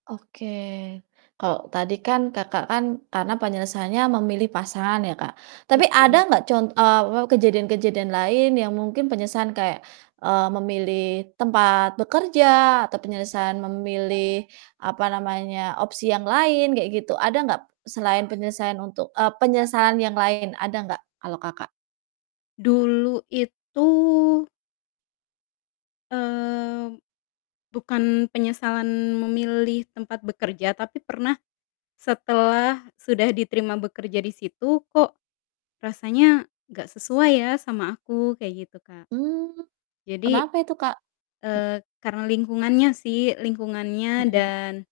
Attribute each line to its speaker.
Speaker 1: Oke, kalau tadi kan Kakak kan, karena penyesalanya memilih pasangan ya Kak, tapi
Speaker 2: Betul.
Speaker 1: ada gak con apa, kejadian-kejadian lain yang mungkin penyesalan kayak, eee, memilih tempat bekerja atau penyesalan memilih apa namanya opsi yang lain kayak gitu, ada gak, selain penyelesaian untuk eee, penyesalan yang lain ada gak kalau Kakak?
Speaker 2: Dulu itu mmm, bukan penyesalan memilih tempat bekerja tapi pernah, setelah sudah diterima bekerja di situ kok, rasanya gak sesuai ya sama aku, kayak gitu, Kak.
Speaker 1: Mmm,
Speaker 2: Jadi,
Speaker 1: kenapa itu Kak? M
Speaker 2: eee, karena lingkungannya sih lingkungannya
Speaker 1: Mhm.
Speaker 2: dan